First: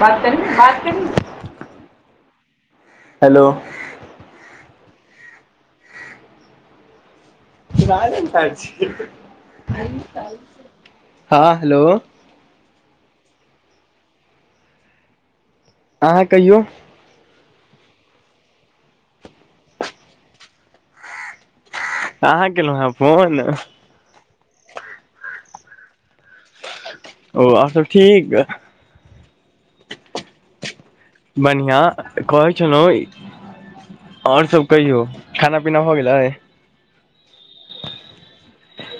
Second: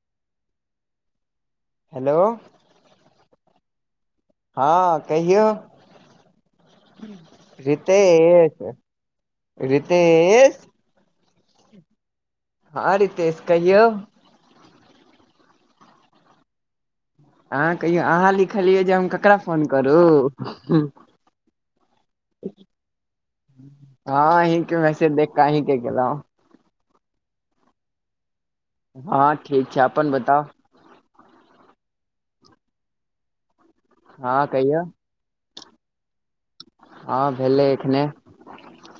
बात करहीन बात करहीन hello. Hello. हँ कहियौ रितेश रितेश [unintelligible] हँ हेलो। हँ रितेश कहियौ अहाँ कहियौ अहाँ कहियौ अहाँ लिखलियै जे हम ककरा फोन करू अहाँ केलौ हँं फोन हँं अही के मैसेज देख क अही के केलौ ओ आओर सब ठीक हँ ठीक छै अपन बताउ बनियाँ कहै छलौ आओर सब कहियौ खाना पीना भ गेलाय हँ भेलै एखने।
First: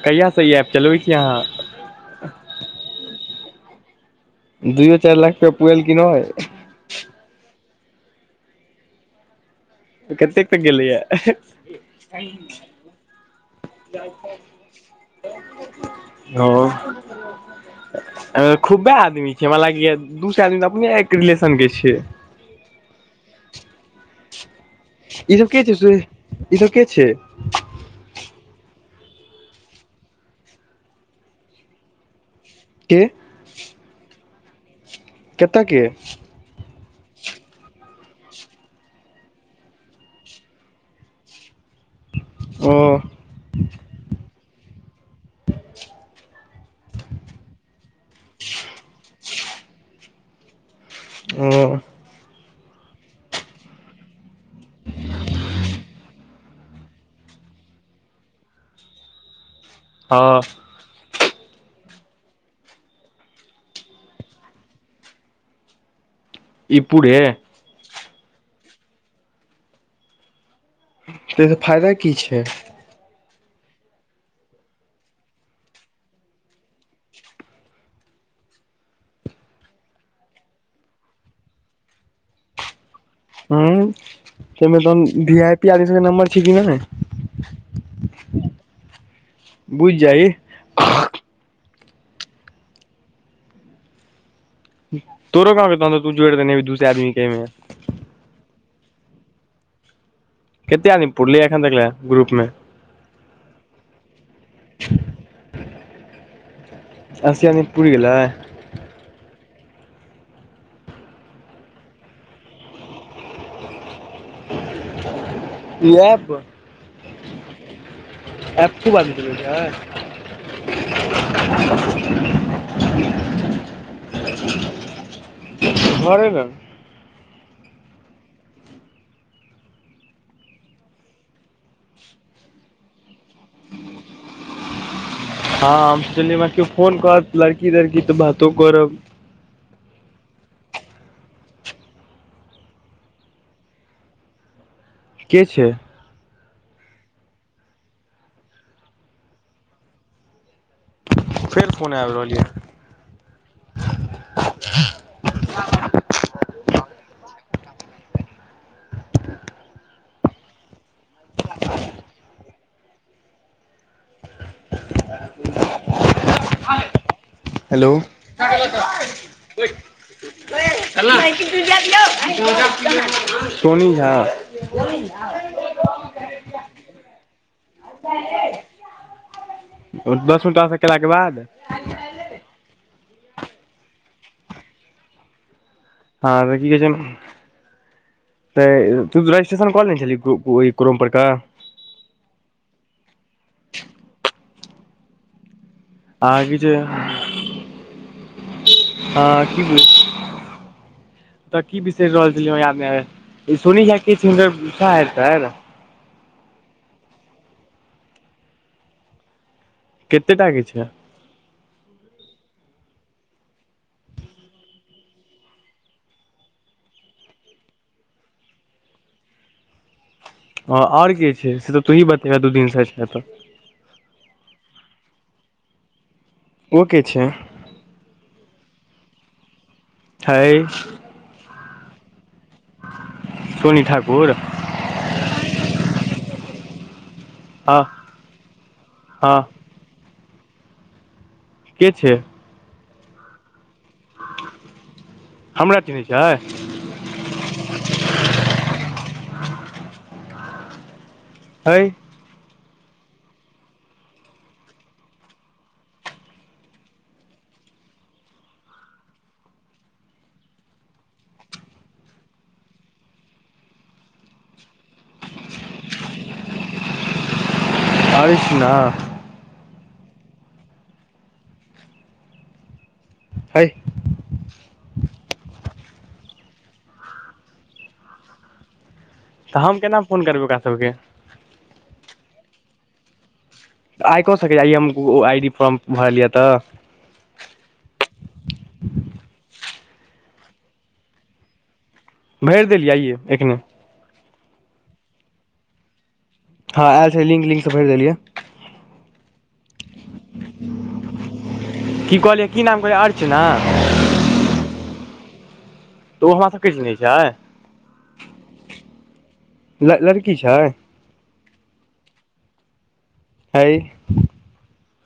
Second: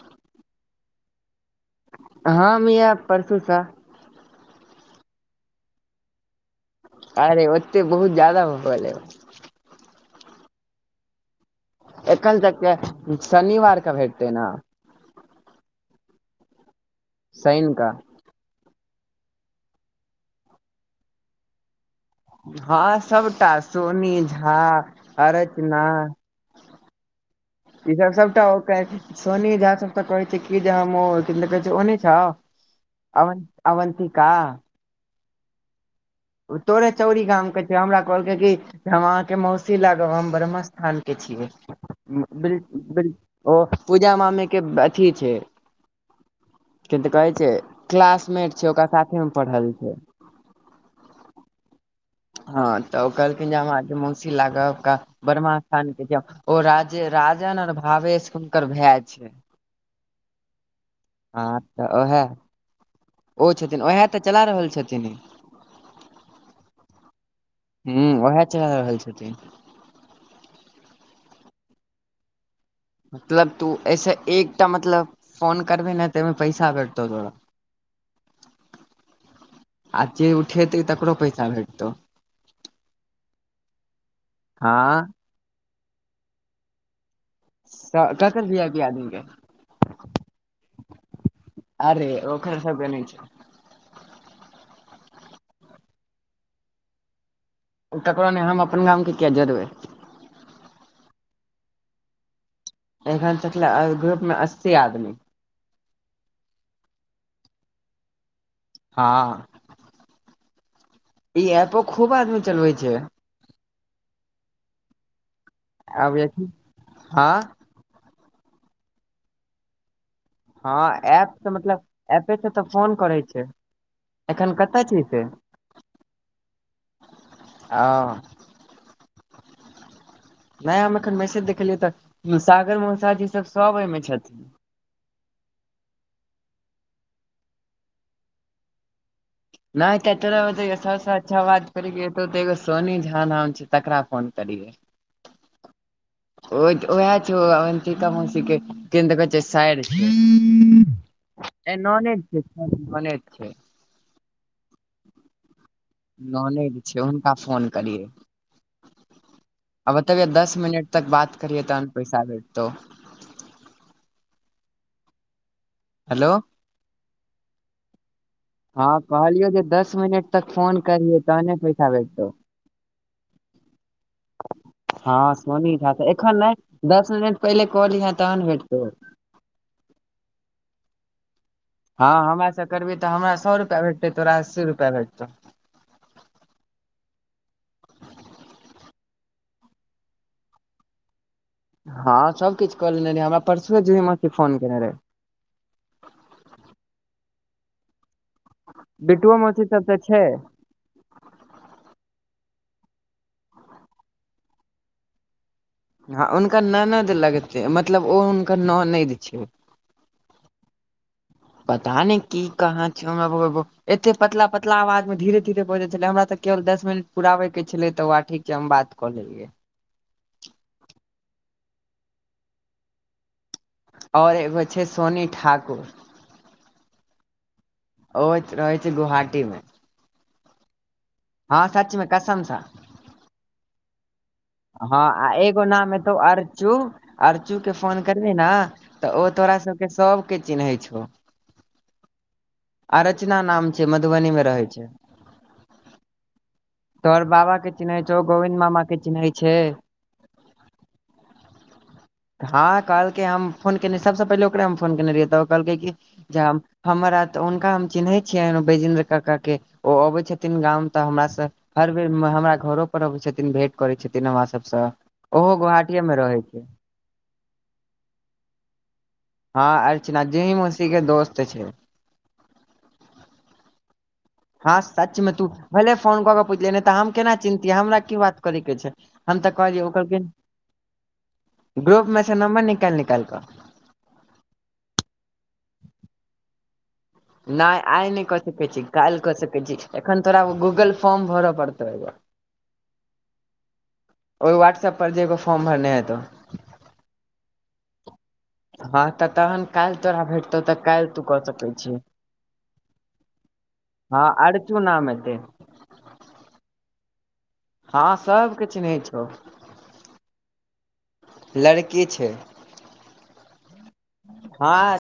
कहिया स ई ऐप चलबै छी अहाँ हम इएह परसु स दुइयो चारि लाख रुपया पुएल कि नय अरे ओते बहुत जा्यादा भऽ गेलय कतेक तक गेलैया। एखन तक के शनिवारक भेटतै न ह [unintelligible] शइन क। अईमे खूबा आदमी छियै हमरा लाग या दूसए आदमी त अपने एक रिलेशन के छियै हँ सबटा सोनी झा ई सब के छै अरचना से ई सब के छै ई सब सबटा होकर [unintelligible] सोनी झा सब त कहै छै कि कहै छै ओनै छाव के अवन अवंतिका केतय के ओ तोरे चौरी गामके छै हमरा कहलकै कि हम अहाँके मौसी लागब हम ब्रह्म स्थान के छियै ओ ओ पूजा मम्मी के अथी छै किदेन तऽ कहै छै क्लासमेट छै ओकरा साथे मे पढ़ल छै ओ हँ तऽ ओ कहलखिन जे हमरा आके मौसी लागब ब्रह्मा स्थानके जे ओ राजे राजन आर भावेश हुनकर भाय छै हँ हँ तऽ ओहाय ओ छथिन उएह तऽ चला रहल छथिन ई ई पुड़े हु उएह चला रहल छथिन तऽसँ फायदा की छै मतलब तू ऐसे एकटा मतलब फोन करबिही नऽ तऽ पैसा भेटतौ तोरा [inaudible] आ जे उठेतै तकरो पैसा भेटतौ हू तमे तन हँ भी आई पी आदम सबके नम्बर छै कि ने ककर वी आई पी आदमी के बुझ जाहि अरे ओखर सबके ने छैय तोरो गाँव के तहन तू जड़ देने हेबही अी दूसे आदमी के ऐमें ककरो नहि हम अपन गामके कििया जोरबै कतेक अदमी पुरलेया एखन तक ग्रुप मेमे एखन तकले ग्रुप मे अस्सी आदमी असि आदमी पुर गेलैय हँ ई एपो खूब आदमी चलवै छै ई आब एप हँ एप खुब आदमी चलबै छय हँ एप तऽ मतलब एपे से तऽ फोन करै छै एखन कतय छिहि से घरे में ओ नय हम एखन मैसेज देखलियै तऽ सागर मोसा जी सब सभ एहिहिमे छथिन हँ हम सुनि के फोन करत लड़की तड़की तऽ बातो करब नहि ते तोरा ब सबस अच्छा बात करो सोनी झा नाम छय तकरा फोन करईहेन [unintelligible] के छै ओ ओह छय अवंतिक मौसिके कि देन तऽ कहै छै साइर फेर छै फोन आबि ननेद रहल छै ये ननेद छै [unintelligible] नॉनेद छै हुनका फोन करियै आ बतबियए दस मिनट तक बात करियै तहन पैसा भेटतौ [unintelligible] हेलो [inaudible] हेलो हँ कहलियौ जे दस मिनट तक फोन करियै तहने पैसा भेटतौ सोनी झा हँ सोनी जा कऽ एखन नै दस मिनट पहिले कहलीहे तहन भेटतौ दसगो टास केलाक के बाद हँ हमराास करबही तऽ हमरा सौ रुपैआ भेटतै तोरा अस्सी रुपैआ भेटतौ हँ की कहै छै तऽ तू रजिस्ट्रेशन कऽ लेने छली क्रु क्रोम पर का हँ सभकिछ कऽ लेने रहहि हमरा परसुए जेमे फोन केने रहै आ कि छै बिटुओ हँ की मौसी सब तऽ छै तऽ की बिसैर रहल छलियै हमरा याद नै आइब रहल य तऽ सोनी झा के छियै हुनकर सैर तैर हँ हुनकर ननद लगतै मतलब ओ हुनकर ननैद छै कते टाे छै पता नै की कहाँ छै हमरा ब एते पतला पतला आवाज मे धीरे धीरे बजैत छलै हमरा तऽ केवल दस मिनट पुराबे के छलै तऽ वह ठीक छै हम बात कऽ लेलियै आओर के छै से तऽ तोही बतेबे दू दिनसँ छै तऽ आओर एगो छै सोनी ठाकुर ओ के छै ओ रहै छै गोहाटी मे हय [unintelligible] हँ सचमे कसमसँ सोनी ठाकुर हँ आ एगो नाम हेतौ अर्चु अर्चू के हँ फोन करबी ने तऽ ओ हँ तोरा सबके सभके चिन्है छौ के छै आरचना नाम छै मधुबनीमे रहै छै हमरा चिन्है छै तोहर बाबा चिन्है छौ गोविन्द मामा के चिन्है छै हय हँ कहलकै हम फोन केने सबसँ पहिले ओकरे हम फोन केने रहियै तऽ कहलकै कि ज हमर आ तऽ हुनका हम चिन्है छियै बैजेन्द्र काका के ओ अबै छथिन गाँव मे तऽ हमरा से हर बेर हमरा घरो पर अबै छथिन भेंट करै छथिन [inaudible] हमरा सबसँ ओहो गोहाटीेए मे रहै छै आयष्ना हँ अर्चना जूही मोशी के दोस्त छै हय हँ सचमे तू भले फोन कऽ के पुछलिये नै तऽ हम केना चिन्तियै हमरा की बात करे के छै हम तऽ कहलिय ओ केना कहल फोन करबै ओकरा सबके कै ग्रुप मे से नम्बर निकाइल निकाइल कऽ आइ कऽ सकैय एम आई डी फोर्म भरल यए तऽ नै आइ नै कऽ सकैत छी काइल कऽ सकै छी एखन तोरा गूगल फॉर्म भरऽ पड़तौ एगो भैर देलीयै आइयए एखने ओहि वहाट्सऐप पर जे एगो फॉर्म भरने हे तो हँ एल छै लिंक लिंक से भैर देलियै हँ तऽ तहन काइल तोरा भेटतौ तऽ काईल तू कऽ सकैत छी की कहलियै की नाम कहलीयै अर्चना हँ आरचू नाम हते तऽ ओ हमरा सब के नहि चिन्हे छैय हँ सबके चिन्है छौ ल लड़की छै लड़की छै हेय हँ